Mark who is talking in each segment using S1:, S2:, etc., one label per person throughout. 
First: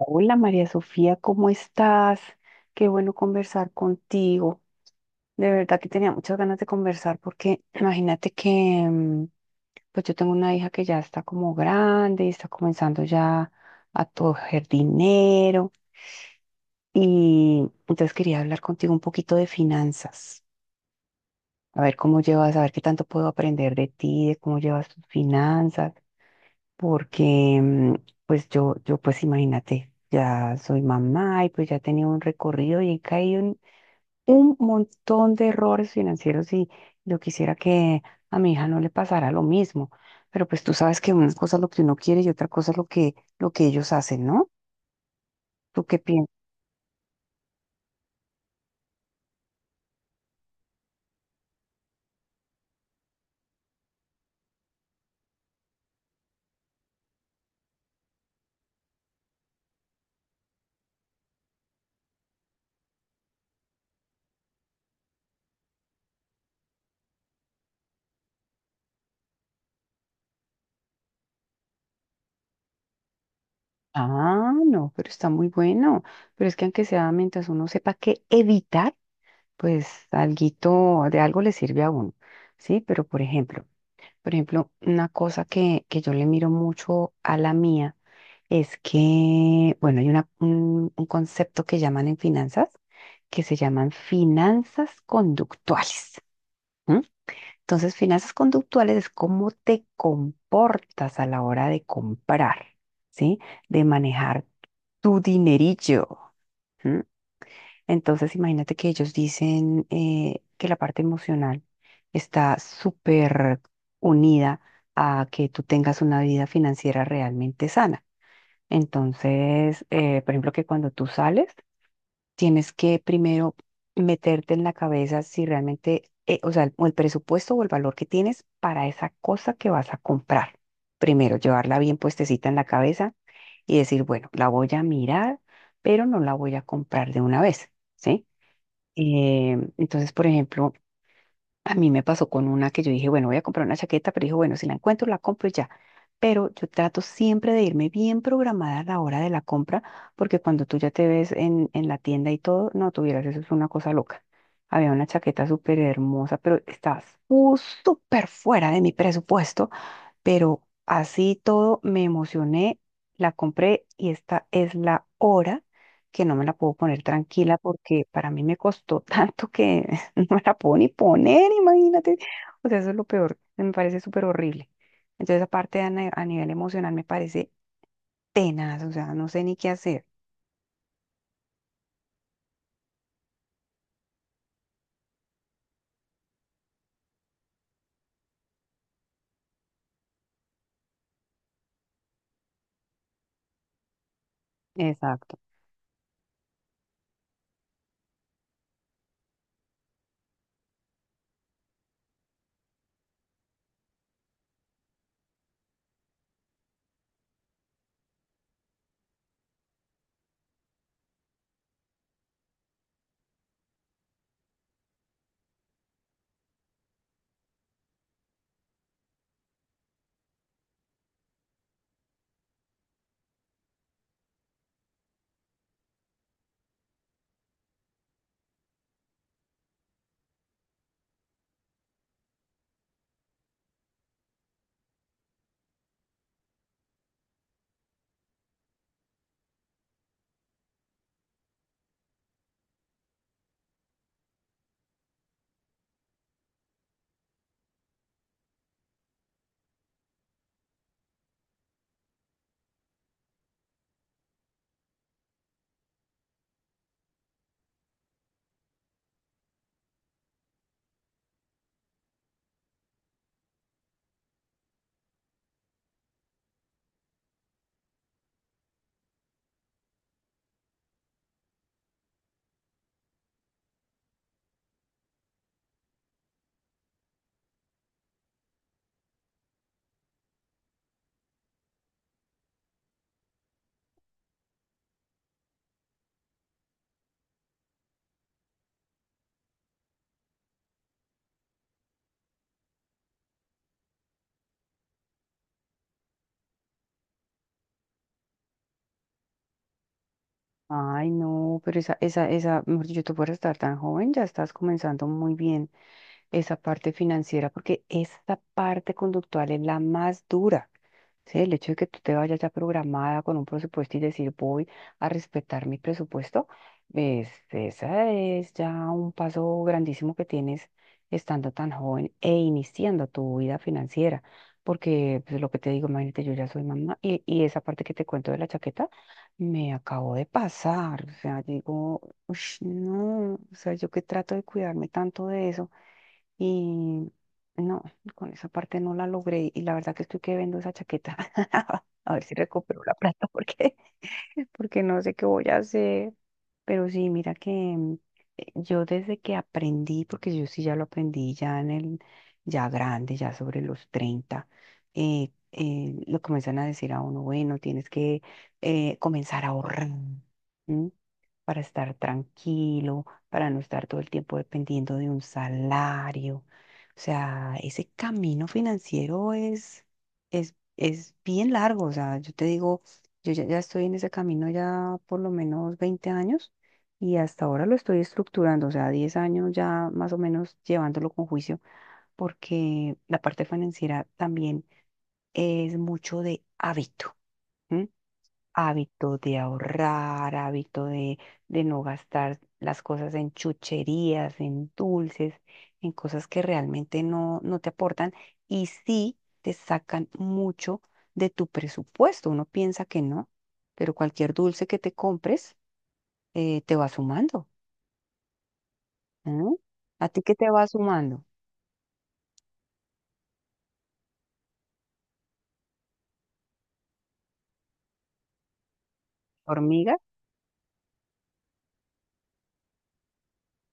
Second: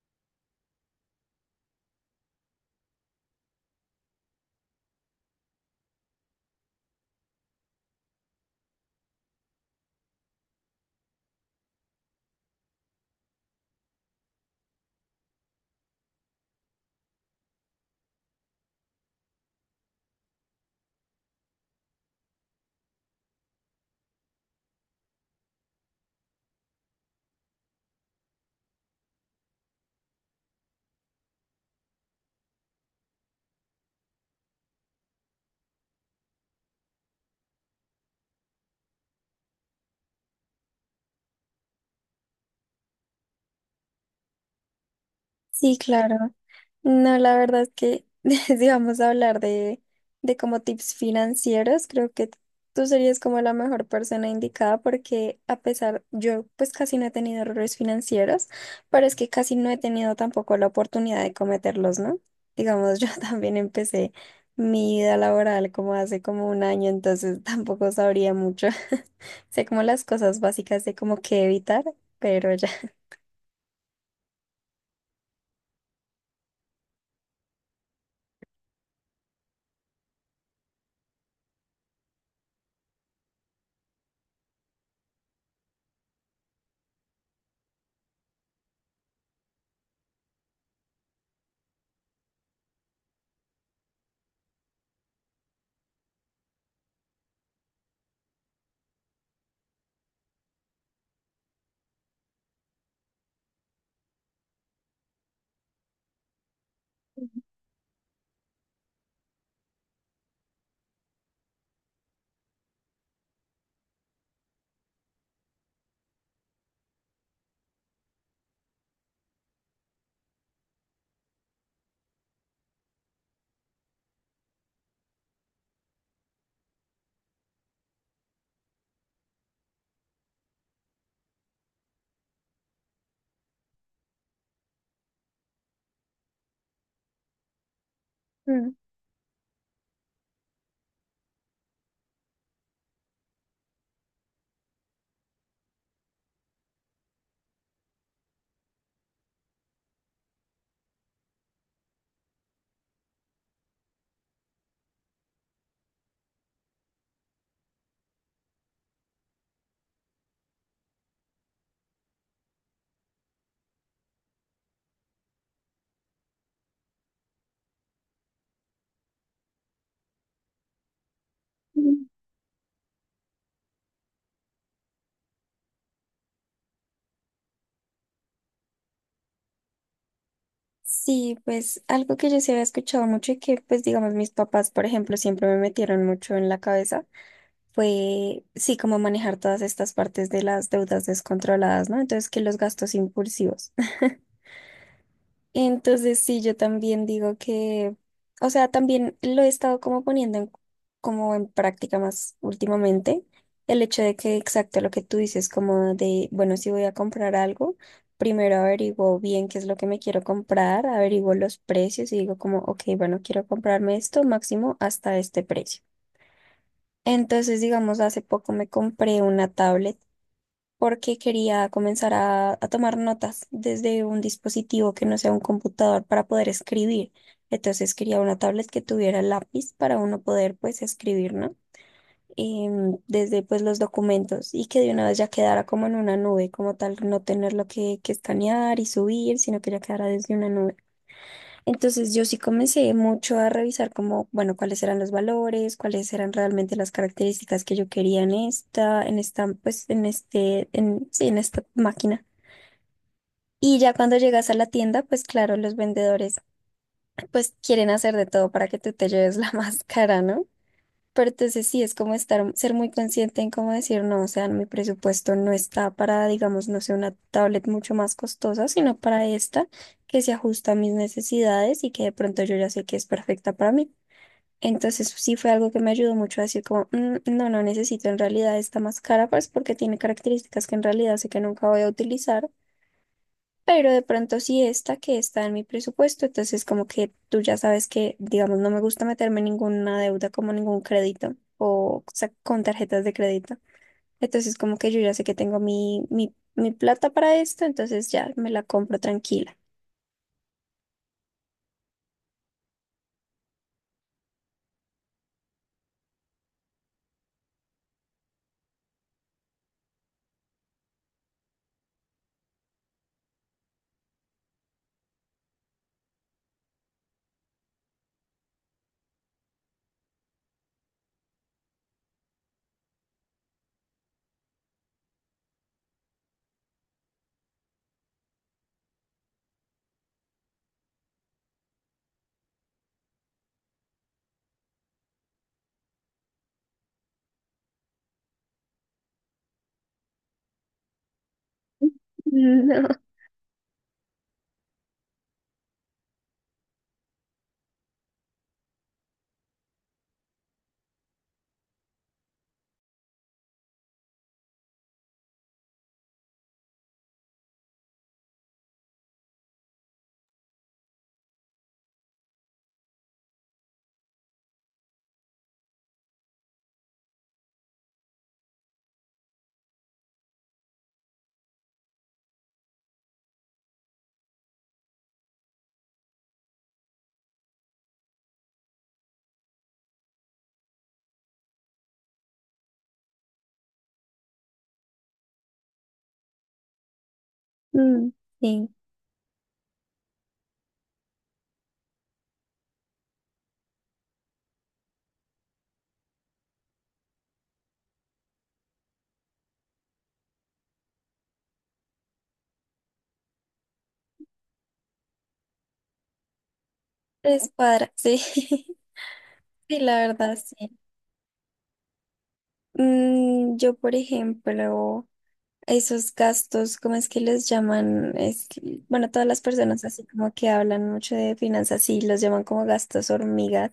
S1: Hola María Sofía, ¿cómo estás? Qué bueno conversar contigo. De verdad que tenía muchas ganas de conversar porque imagínate que mm, pues yo tengo una hija que ya está como grande y está comenzando ya a coger dinero y entonces quería hablar contigo un poquito de finanzas. A ver cómo llevas, a ver qué tanto puedo aprender de ti, de cómo llevas tus finanzas. Porque pues yo pues imagínate, ya soy mamá y pues ya he tenido un recorrido y he caído en un montón de errores financieros y yo quisiera que a mi hija no le pasara lo mismo, pero pues tú sabes que una cosa es lo que uno quiere y otra cosa es lo que ellos hacen, ¿no?
S2: Sí,
S1: ¿Tú qué
S2: claro.
S1: piensas?
S2: No, la verdad es que si vamos a hablar de como tips financieros, creo que tú serías como la mejor persona indicada porque a pesar, yo pues casi no he tenido errores financieros, pero es que casi no he tenido tampoco la oportunidad de cometerlos, ¿no? Digamos, yo también empecé mi vida laboral como hace como un año, entonces tampoco sabría mucho. Sé como las cosas básicas de como qué evitar, pero ya.
S1: Ah, no, pero está muy bueno, pero es que aunque sea mientras uno sepa qué evitar, pues alguito de algo le sirve a uno, ¿sí? Por ejemplo, una cosa que yo le miro mucho a la mía es que, bueno, hay un concepto que llaman en finanzas, que se llaman finanzas conductuales. ¿M? Entonces, finanzas conductuales es cómo te comportas a la hora de comprar, ¿sí? De manejar tu dinerillo. Entonces, imagínate que ellos dicen que la parte emocional está súper unida a que tú tengas una vida financiera realmente sana. Entonces, por ejemplo, que cuando tú sales, tienes que primero meterte en la cabeza si realmente, o sea, o el presupuesto o el valor que tienes para esa cosa que vas a comprar. Primero, llevarla bien puestecita en la cabeza y decir, bueno, la voy a mirar, pero no la voy a comprar de una vez. ¿Sí? Eh, entonces, por ejemplo, a mí me pasó con una que yo dije, bueno, voy a comprar una chaqueta, pero dije, bueno, si la encuentro, la compro y ya. Pero yo trato siempre de irme bien programada a la hora de la compra, porque cuando tú ya te ves en la tienda y todo, no tuvieras, eso es una cosa loca. Había una chaqueta súper hermosa, pero estaba súper fuera de mi presupuesto, pero así todo me emocioné, la compré y esta es la hora que no me la puedo poner tranquila porque para mí me costó tanto que no me la puedo ni poner,
S2: Mm.
S1: imagínate. O sea, eso es lo peor, me parece súper horrible. Entonces, aparte a, ni- a nivel emocional me parece tenaz, o sea, no sé ni qué hacer.
S2: Sí, pues algo que yo sí había escuchado mucho y que pues digamos mis papás, por ejemplo, siempre me metieron mucho en la cabeza fue, sí, como manejar todas estas partes de las deudas descontroladas, ¿no? Entonces, que los gastos impulsivos.
S1: Exacto.
S2: Entonces sí, yo también digo que, o sea, también lo he estado como poniendo en, como en práctica más últimamente, el hecho de que exacto lo que tú dices, como de, bueno, si voy a comprar algo, primero averiguo bien qué es lo que me quiero comprar, averiguo los precios y digo como, ok, bueno, quiero comprarme esto máximo hasta este precio. Entonces, digamos, hace poco me compré una tablet porque quería comenzar a tomar notas desde un dispositivo que no sea un computador para poder escribir. Entonces quería una tablet que tuviera lápiz para uno poder pues escribir, ¿no? Desde pues los documentos y que de una vez ya quedara como en una nube, como tal, no tenerlo que escanear y subir, sino que ya quedara desde una nube. Entonces yo sí comencé mucho a revisar como, bueno, cuáles eran los valores, cuáles eran realmente las características que yo quería en esta, pues en este, en, sí, en esta máquina. Y ya cuando llegas a la tienda, pues claro, los vendedores pues quieren hacer de todo para que tú te lleves la máscara, ¿no? Pero entonces sí, es como estar, ser muy consciente en cómo decir, no, o sea, mi presupuesto no está para, digamos, no sé, una tablet mucho más costosa, sino para esta que se ajusta a mis necesidades y que de pronto yo ya sé que es perfecta para mí. Entonces sí fue algo que me ayudó mucho a decir como, "Mm, no, no necesito en realidad esta más cara, pues porque tiene características que en realidad sé que nunca voy a utilizar pero de pronto sí esta que está en mi presupuesto", entonces como que tú ya sabes que, digamos, no me gusta meterme en ninguna deuda como ningún crédito o, sa- con tarjetas de crédito. Entonces como que yo ya sé que tengo mi plata para esto, entonces ya me la compro tranquila.
S1: Ay, no, pero mejor dicho, tú por estar tan joven, ya estás comenzando muy bien esa parte financiera, porque esta parte conductual es la más dura. ¿Sí? El hecho de que tú te vayas ya programada con un presupuesto y decir voy a respetar mi presupuesto, es, esa es ya un paso grandísimo que tienes estando tan joven e iniciando tu vida financiera. Porque pues, lo que te digo, imagínate, yo ya soy mamá y esa parte que te cuento de la chaqueta me acabó de pasar. O sea, digo, "Ush, no, o sea, yo que trato de cuidarme tanto de eso y no, con esa parte no la logré y la verdad que estoy que vendo esa chaqueta. A ver si recupero la plata porque, porque no sé qué voy a hacer. Pero sí, mira que yo desde que aprendí, porque yo sí ya lo aprendí ya ya grande, ya sobre los 30, lo comienzan a decir a uno, bueno, tienes que comenzar a ahorrar. ¿M? Para estar tranquilo, para no estar todo el tiempo dependiendo de un salario. O sea, ese camino financiero es bien largo. O sea, yo te digo, yo ya, ya estoy en ese camino ya por lo menos 20 años y hasta ahora lo estoy estructurando. O sea, 10 años ya más o menos llevándolo con juicio porque la parte financiera también es mucho de hábito.
S2: No.
S1: ¿M?
S2: Mm, sí,
S1: Hábito de ahorrar, hábito de no gastar las cosas en chucherías, en dulces, en cosas que realmente no, no te aportan y sí te sacan mucho de tu presupuesto. Uno piensa que no, pero cualquier dulce que te compres te va sumando.
S2: es cuadra, sí, sí,
S1: ¿No?
S2: la
S1: ¿A ti qué
S2: verdad,
S1: te va
S2: sí.
S1: sumando?
S2: Mm, yo, por ejemplo... esos gastos, ¿cómo es que los llaman? Es, que- bueno, todas las personas
S1: ¿Hormiga?
S2: así como que hablan mucho de finanzas, sí, los llaman como gastos hormigas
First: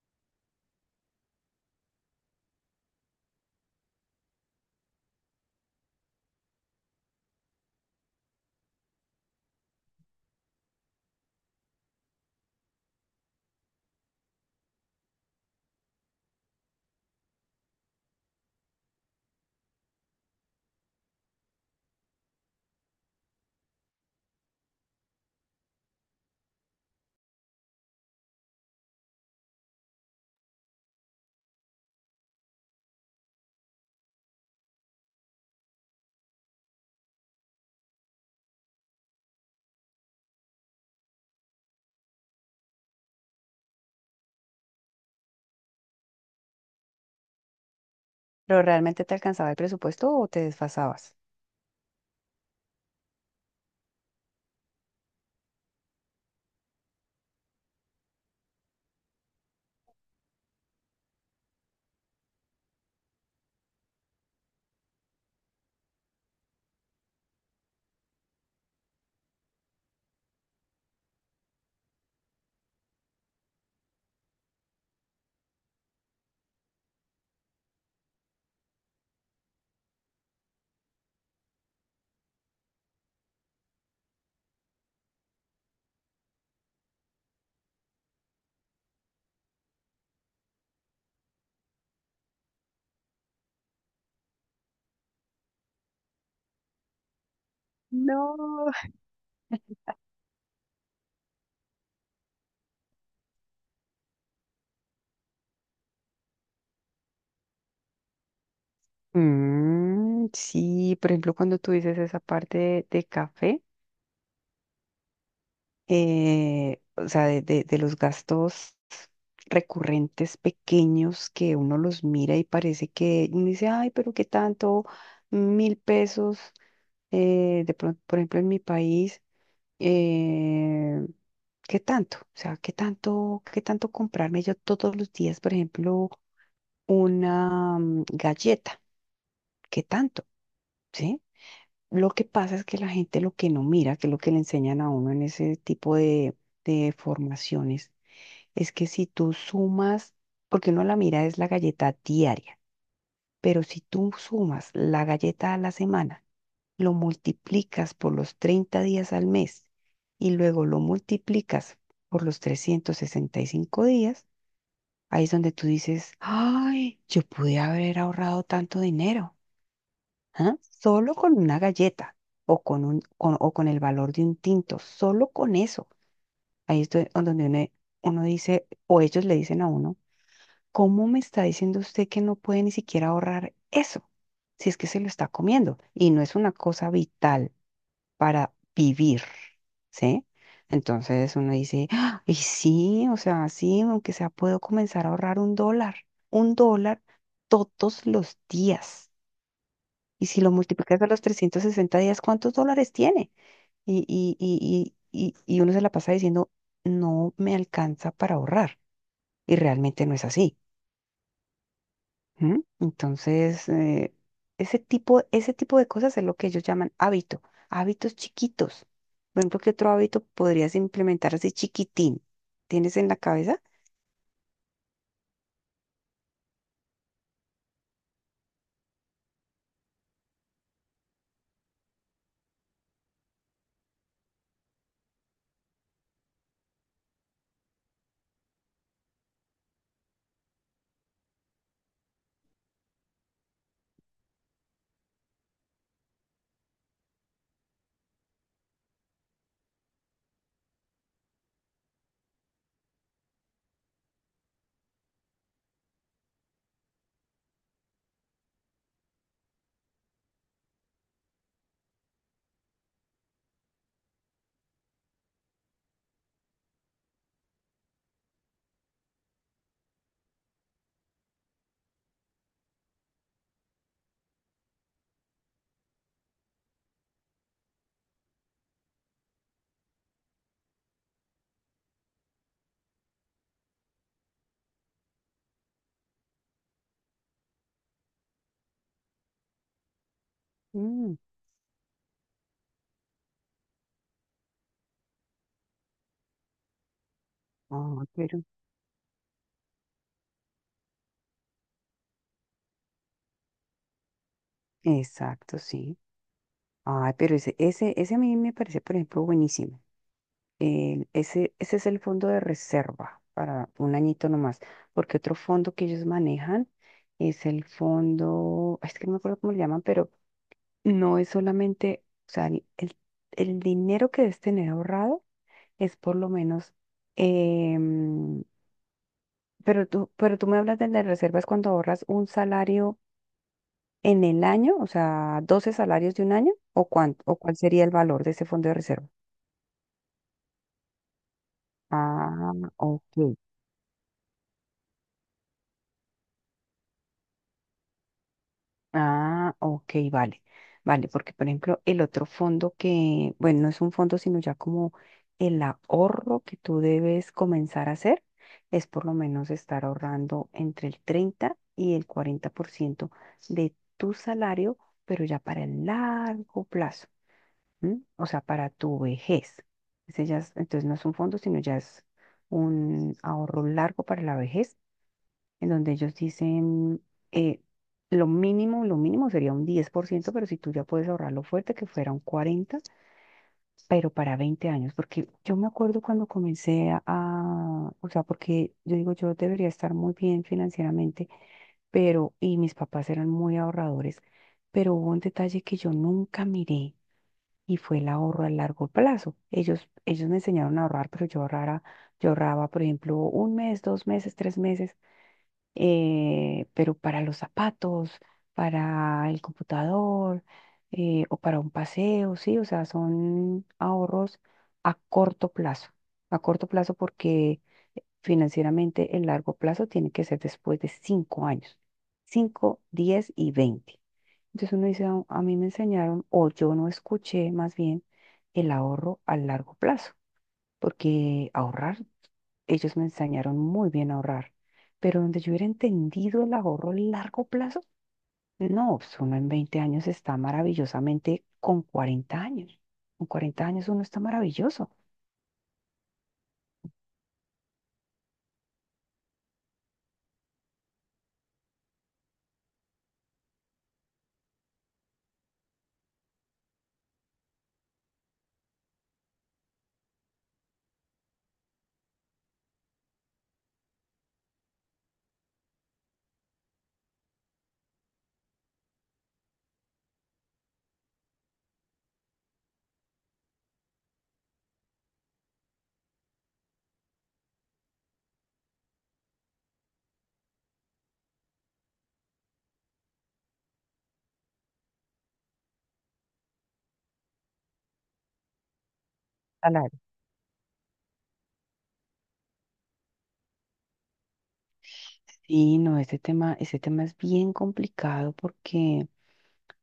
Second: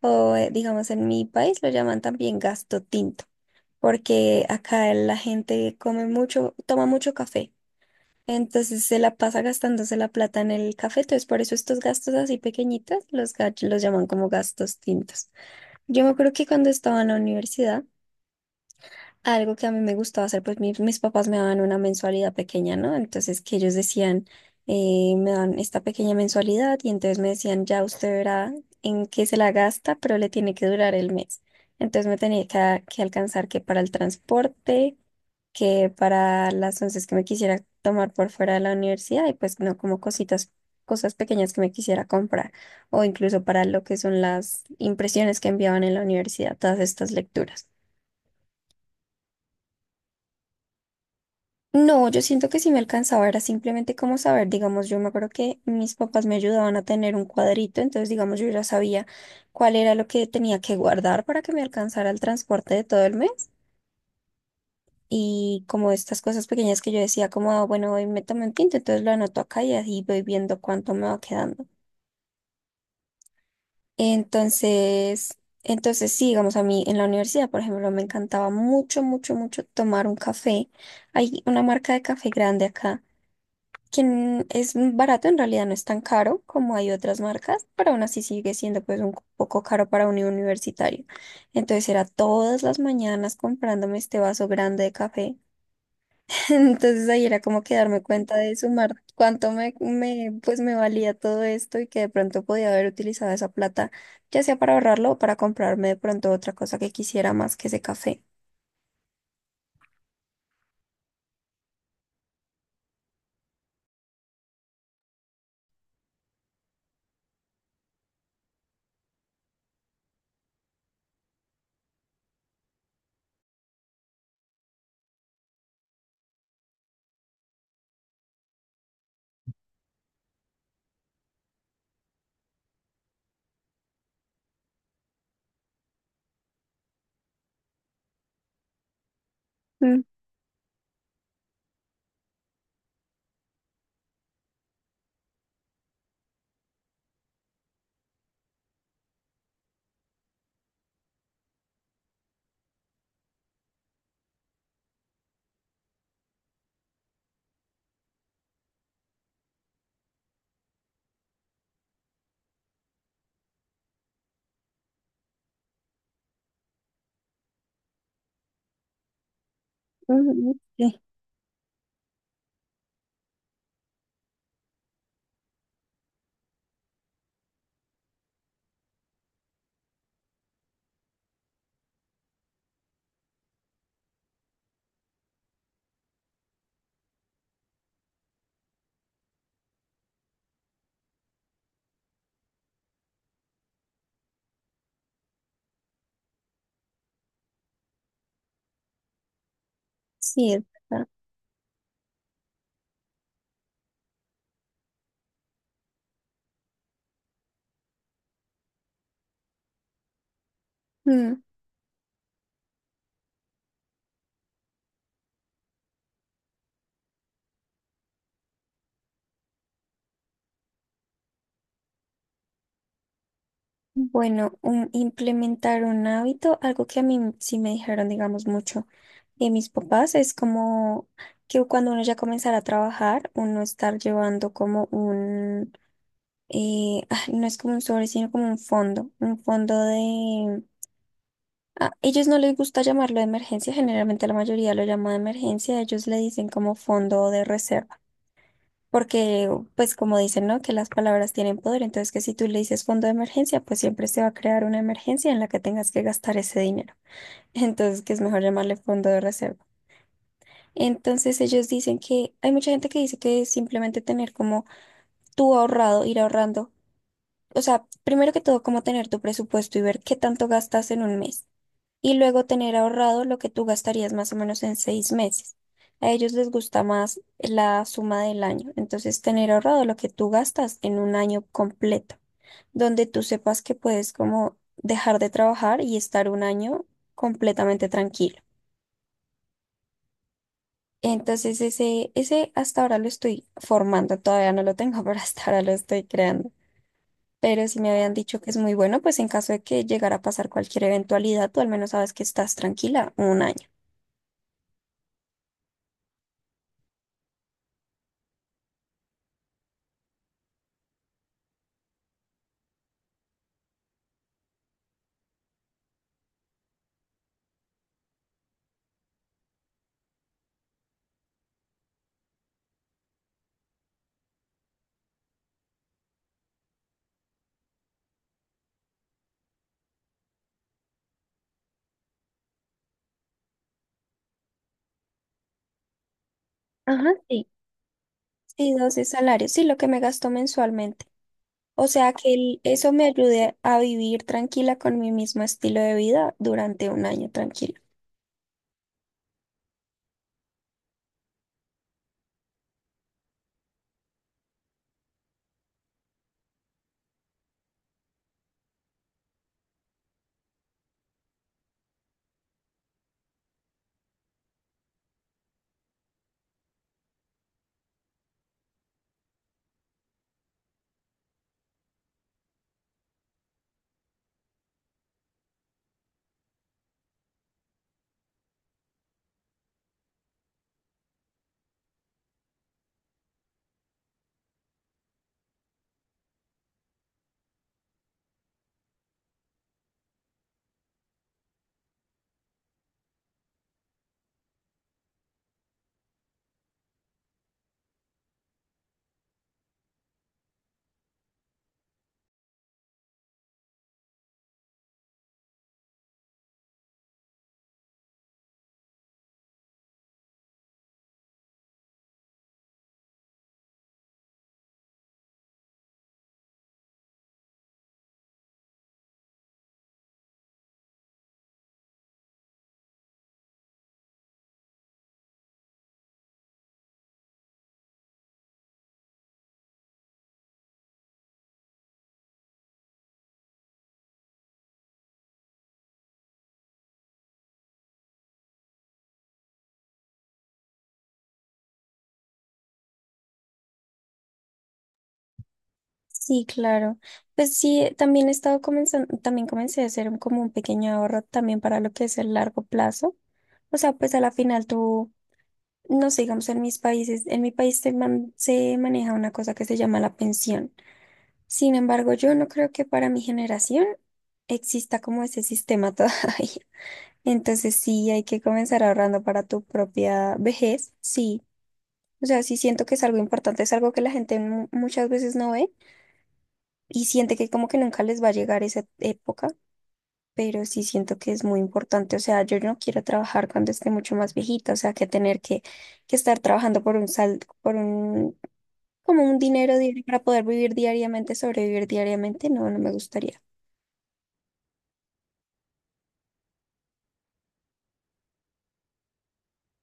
S2: o digamos en mi país lo llaman también gasto tinto, porque acá la gente come mucho, toma mucho café. Entonces se la pasa gastándose la plata en el café, entonces por eso estos gastos así pequeñitos los, ga- los llaman como gastos tintos. Yo me acuerdo que cuando estaba en la universidad, algo que a mí me gustaba hacer, pues mi- mis papás me daban una mensualidad pequeña, ¿no? Entonces que ellos decían, me dan esta pequeña mensualidad y entonces me decían, ya usted verá en qué se la gasta, pero le tiene que durar el mes. Entonces me tenía que alcanzar que para el transporte, que para las onces que me quisiera tomar por fuera de la universidad y pues no como cositas, cosas pequeñas que me quisiera comprar o incluso para lo que son las impresiones que enviaban en la universidad, todas estas lecturas.
S1: ¿Pero realmente te alcanzaba el presupuesto o te desfasabas?
S2: No, yo siento que sí me alcanzaba, era simplemente como saber, digamos, yo me acuerdo que mis papás me ayudaban a tener un cuadrito, entonces, digamos, yo ya sabía cuál era lo que tenía que guardar para que me alcanzara el transporte de todo el mes y como estas cosas pequeñas que yo decía, como, "Ah, bueno, hoy me tomé un tinto, entonces lo anoto acá y así voy viendo cuánto me va quedando". Entonces sí, digamos, a mí en la universidad, por ejemplo, me encantaba mucho, mucho, mucho tomar un café. Hay una marca de café grande acá quien es barato, en realidad no es tan caro como hay otras marcas, pero aún así sigue siendo pues un poco caro para un universitario. Entonces era todas las mañanas comprándome este vaso grande de café. Entonces ahí era como que darme cuenta de
S1: No.
S2: sumar cuánto me valía todo esto y que de pronto podía haber utilizado esa plata, ya sea para ahorrarlo o para comprarme de pronto otra cosa que quisiera más que ese café.
S1: Mm, sí, por ejemplo, cuando tú dices esa parte de café, o sea, de los gastos recurrentes pequeños que uno los mira y parece que uno dice, ay, pero qué tanto, 1.000 pesos, de pronto, por ejemplo, en mi país, eh, ¿qué tanto? O sea, qué tanto comprarme yo todos los días, por ejemplo, una galleta? ¿Qué
S2: Mm,
S1: tanto? ¿Sí? Lo que pasa es que la gente lo que no mira, que es lo que le enseñan a uno en ese tipo de formaciones, es que si tú sumas, porque uno la mira es la galleta diaria, pero si tú sumas la galleta a la semana, lo multiplicas por los 30 días al mes y luego lo multiplicas por los 365 días, ahí es donde tú dices, ay, yo pude haber ahorrado tanto dinero. ¿Ah?
S2: ujú, sí,
S1: Solo con una galleta o con un, con- o con el valor de un tinto, solo con eso. Ahí es donde uno, dice, o ellos le dicen a uno, ¿cómo me está diciendo usted que no puede ni siquiera ahorrar eso? Si es que se lo está comiendo y no es una cosa vital para vivir, ¿sí? Entonces uno dice, "Ah, y sí, o sea, sí, aunque sea, puedo comenzar a ahorrar $1, $1 todos los días. Y si lo
S2: sí, es
S1: multiplicas
S2: verdad.
S1: a los 360 días, ¿cuántos dólares tiene? Y uno se la pasa diciendo, no me alcanza para ahorrar. Y realmente no es así. ¿M? Entonces, ese tipo de cosas es lo que ellos llaman hábito, hábitos chiquitos. Por ejemplo, ¿qué otro hábito podrías implementar así chiquitín? ¿Tienes en la cabeza?
S2: Bueno, un- implementar un hábito, algo que a mí sí me dijeron, digamos, mucho de mis papás, es como que cuando uno ya comenzara a trabajar, uno estar llevando como un, ay, no es como un sobre, sino como un fondo de... A ellos no les gusta llamarlo de emergencia, generalmente la mayoría lo llama de emergencia, ellos le dicen como fondo de reserva. Porque, pues como dicen, ¿no? Que las palabras tienen poder, entonces que si tú le dices fondo de emergencia, pues siempre se va a crear una emergencia en la que tengas que gastar ese dinero. Entonces, que es mejor llamarle fondo de reserva. Entonces, ellos dicen que hay mucha gente que dice que es simplemente tener como tú ahorrado, ir ahorrando. O sea, primero que todo, como tener tu presupuesto y ver qué tanto gastas en un mes y luego tener ahorrado lo que tú gastarías más o menos en seis meses. A ellos les gusta más la suma del año, entonces tener ahorrado lo que tú gastas en un año completo, donde tú sepas que puedes como dejar de trabajar y estar un año completamente tranquilo.
S1: Mm,
S2: Entonces ese hasta ahora lo estoy formando, todavía no lo tengo, pero hasta ahora lo estoy creando. Pero si me
S1: ah,
S2: habían dicho
S1: pero.
S2: que es muy bueno, pues en caso de que llegara a pasar cualquier eventualidad, tú al menos sabes que estás tranquila un año.
S1: Exacto, sí. Ay, pero ese a mí me parece, por ejemplo, buenísimo. Ese es el fondo de reserva para un añito nomás, porque otro fondo que ellos manejan es el fondo, es que no me acuerdo cómo le llaman, pero no es solamente, o sea, el dinero que debes tener ahorrado es por lo menos, em, pero tú me hablas de las reservas cuando ahorras un salario en el año, o sea, 12 salarios de un año, o
S2: Ajá,
S1: cuánto, o
S2: sí.
S1: cuál sería el valor de ese fondo
S2: Sí,
S1: de
S2: 12
S1: reserva.
S2: salarios, sí, lo que me gasto mensualmente. O sea que
S1: Ah,
S2: el- eso me
S1: ok.
S2: ayude a vivir tranquila con mi mismo estilo de vida durante un año tranquilo.
S1: Ah, ok, vale, vale, porque por ejemplo el otro fondo que, bueno, no es un fondo, sino ya como el ahorro que tú debes comenzar a hacer, es por lo menos estar ahorrando entre el 30 y el 40% de tu salario, pero ya para el largo plazo, ¿m? O sea, para tu vejez. Ese ya es- entonces no es un fondo, sino ya es un ahorro largo para la vejez en donde ellos dicen, eh, lo mínimo sería un 10%, pero si tú ya puedes ahorrarlo fuerte, que fuera un 40%, pero para 20 años, porque yo me acuerdo cuando comencé o sea, porque yo digo, yo debería estar muy bien financieramente, pero, y mis papás eran muy ahorradores, pero hubo un detalle que yo nunca miré. Y fue el ahorro a largo plazo. Ellos me enseñaron a ahorrar, pero yo ahorraba, por ejemplo, un mes, 2 meses, 3 meses, pero para los zapatos, para el computador, o para un paseo, sí, o sea, son ahorros a corto plazo, a corto plazo porque financieramente el largo plazo tiene que ser después de 5 años, 5, 10 y 20. Entonces uno dice, "Ah, a mí me enseñaron, o yo no escuché más bien el ahorro a largo plazo porque ahorrar, ellos me enseñaron muy bien a ahorrar, pero donde yo hubiera entendido el ahorro a largo plazo, no, pues uno en 20 años está maravillosamente con 40 años. Con 40 años uno está maravilloso.
S2: Sí, claro. Pues sí, también he estado comenzando, también comencé a hacer un- como un pequeño ahorro también para lo que es el largo plazo. O sea, pues a la final tú, no sé, digamos en mis países, en mi país se, man- se maneja una cosa que se llama la pensión. Sin embargo, yo no creo que para mi generación exista como ese sistema todavía. Entonces sí, hay que comenzar ahorrando para tu propia vejez, sí. O sea, sí siento que es algo importante, es algo que la gente mu- muchas veces no ve y siente que como que nunca les va a llegar esa época, pero sí siento que es muy importante. O sea, yo no quiero trabajar cuando esté mucho más viejita, o sea, que tener que estar trabajando por un sal, por un, como un dinero
S1: Claro.
S2: diario para poder vivir diariamente, sobrevivir diariamente, no, no me gustaría.
S1: Sí, no, ese tema es bien complicado porque,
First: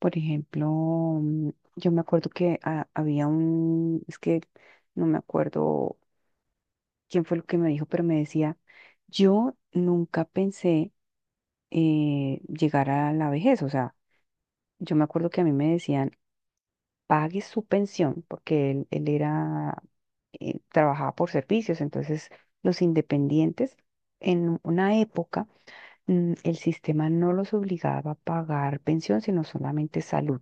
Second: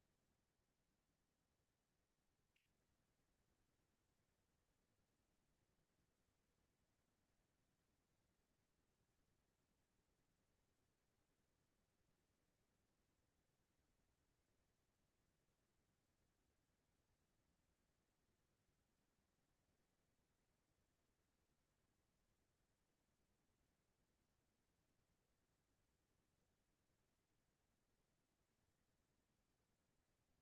S1: por ejemplo, yo me acuerdo que es que no me acuerdo quién fue lo que me dijo, pero me decía, yo nunca pensé, llegar a la vejez. O sea, yo me acuerdo que a mí me decían, pague su pensión, porque él era, trabajaba por servicios. Entonces, los independientes, en una época, el sistema no los obligaba a pagar pensión, sino solamente salud.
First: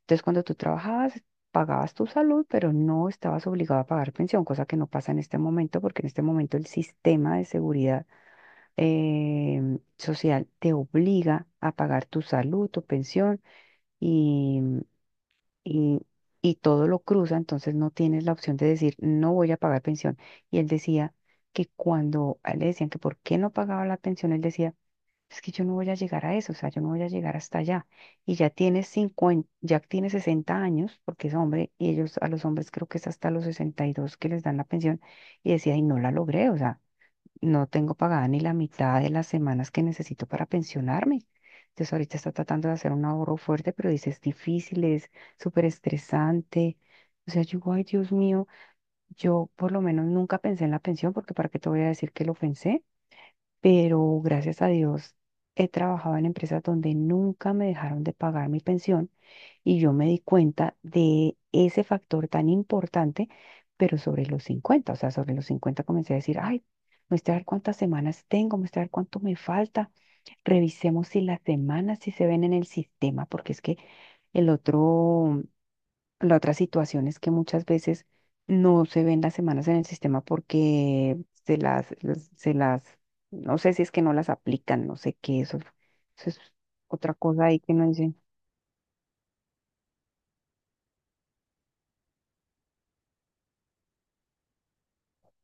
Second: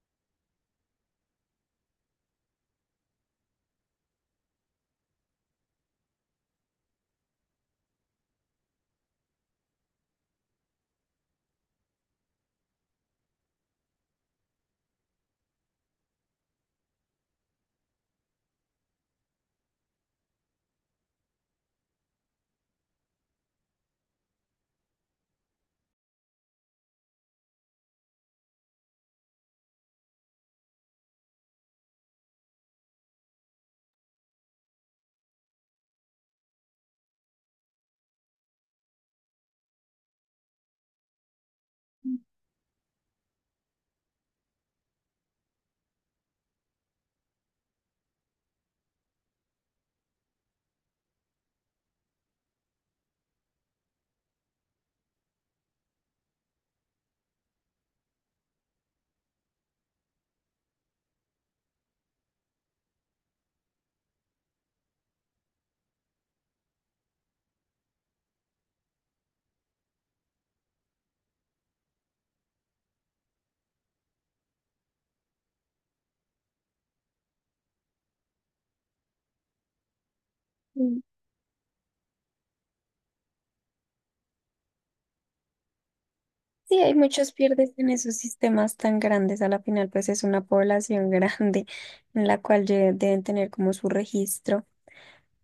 S1: Entonces, cuando tú trabajabas, pagabas tu salud, pero no estabas obligado a pagar pensión, cosa que no pasa en este momento, porque en este momento el sistema de seguridad social te obliga a pagar tu salud, tu pensión y, y, y todo lo cruza, entonces no tienes la opción de decir no voy a pagar pensión. Y él decía que cuando a él le decían que por qué no pagaba la pensión, él decía, es que yo no voy a llegar a eso, o sea, yo no voy a llegar hasta allá. Y ya tiene 50, ya tiene 60 años, porque es hombre, y ellos a los hombres creo que es hasta los 62 que les dan la pensión, y decía, y no la logré, o sea, no tengo pagada ni la mitad de las semanas que necesito para pensionarme. Entonces ahorita está tratando de hacer un ahorro fuerte, pero dice, es difícil, es súper estresante. O sea, yo digo, ay Dios mío, yo por lo menos nunca pensé en la pensión, porque para qué te voy a decir que lo pensé, pero gracias a Dios he trabajado en empresas donde nunca me dejaron de pagar mi pensión y yo me di cuenta de ese factor tan importante, pero sobre los 50, o sea, sobre los 50 comencé a decir, ay, muestra a ver cuántas semanas tengo, muestra a ver cuánto me falta, revisemos si las semanas si se ven en el sistema, porque es que el otro, la otra situación es que muchas veces no se ven las semanas en el sistema porque se las, no sé si es que no las aplican, no sé qué, eso es
S2: Sí, hay
S1: otra
S2: muchos
S1: cosa ahí
S2: pierdes
S1: que no
S2: en esos
S1: dicen.
S2: sistemas tan grandes. A la final, pues es una población grande en la cual lle- deben tener como su registro.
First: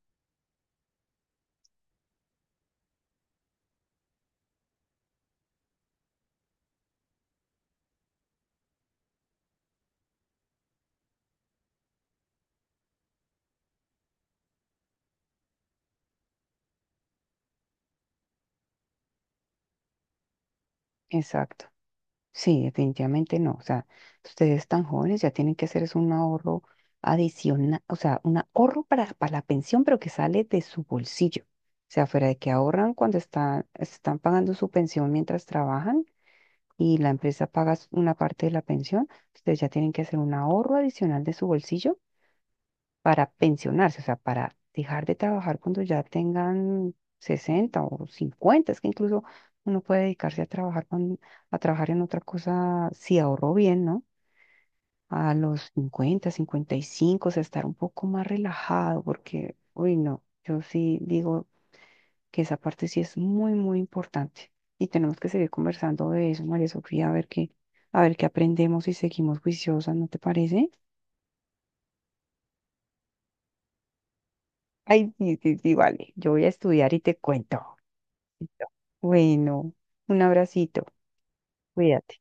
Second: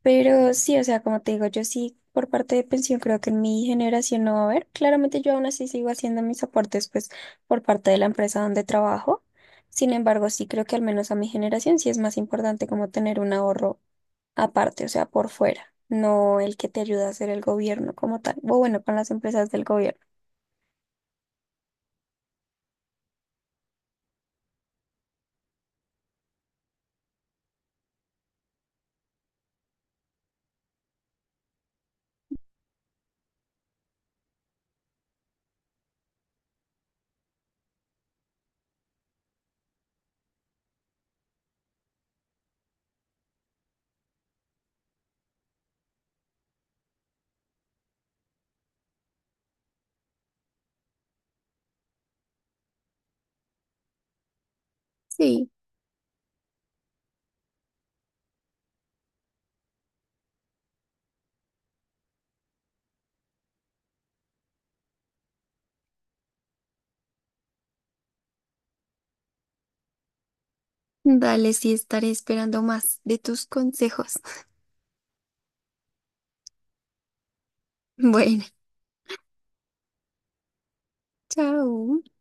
S2: Pero sí, o sea, como te digo, yo sí por parte de pensión creo que en mi generación no va a haber. Claramente yo aún así sigo haciendo mis aportes pues por parte de la empresa donde trabajo. Sin embargo, sí creo que al menos a mi generación sí es más importante como tener un ahorro aparte, o sea, por fuera, no el que te ayuda a hacer el gobierno como tal, o bueno, con las empresas del gobierno.
S1: Exacto. Sí, definitivamente no. O sea, ustedes tan jóvenes ya tienen que hacer es un ahorro adicional, o sea, un ahorro para la pensión, pero que sale de su bolsillo. O sea, fuera de que ahorran cuando están pagando su pensión mientras trabajan y la empresa paga una parte de la pensión, ustedes ya tienen que hacer un ahorro adicional de su bolsillo para pensionarse, o sea, para dejar de trabajar cuando ya tengan 60 o 50. Es que incluso uno puede dedicarse a trabajar en otra cosa si ahorró bien, ¿no? A
S2: Sí.
S1: los 50, 55, o sea, estar un poco más relajado, porque, uy, no, yo sí digo que esa parte sí es muy, muy importante. Y tenemos que seguir conversando de eso, María Sofía, a ver qué, aprendemos y seguimos juiciosas, ¿no te parece?
S2: Dale, sí, estaré esperando más de tus consejos.
S1: Ay, sí, sí, sí, vale. Yo voy a estudiar y te cuento.
S2: Bueno,
S1: Listo. Bueno, un abracito.
S2: chao.
S1: Cuídate.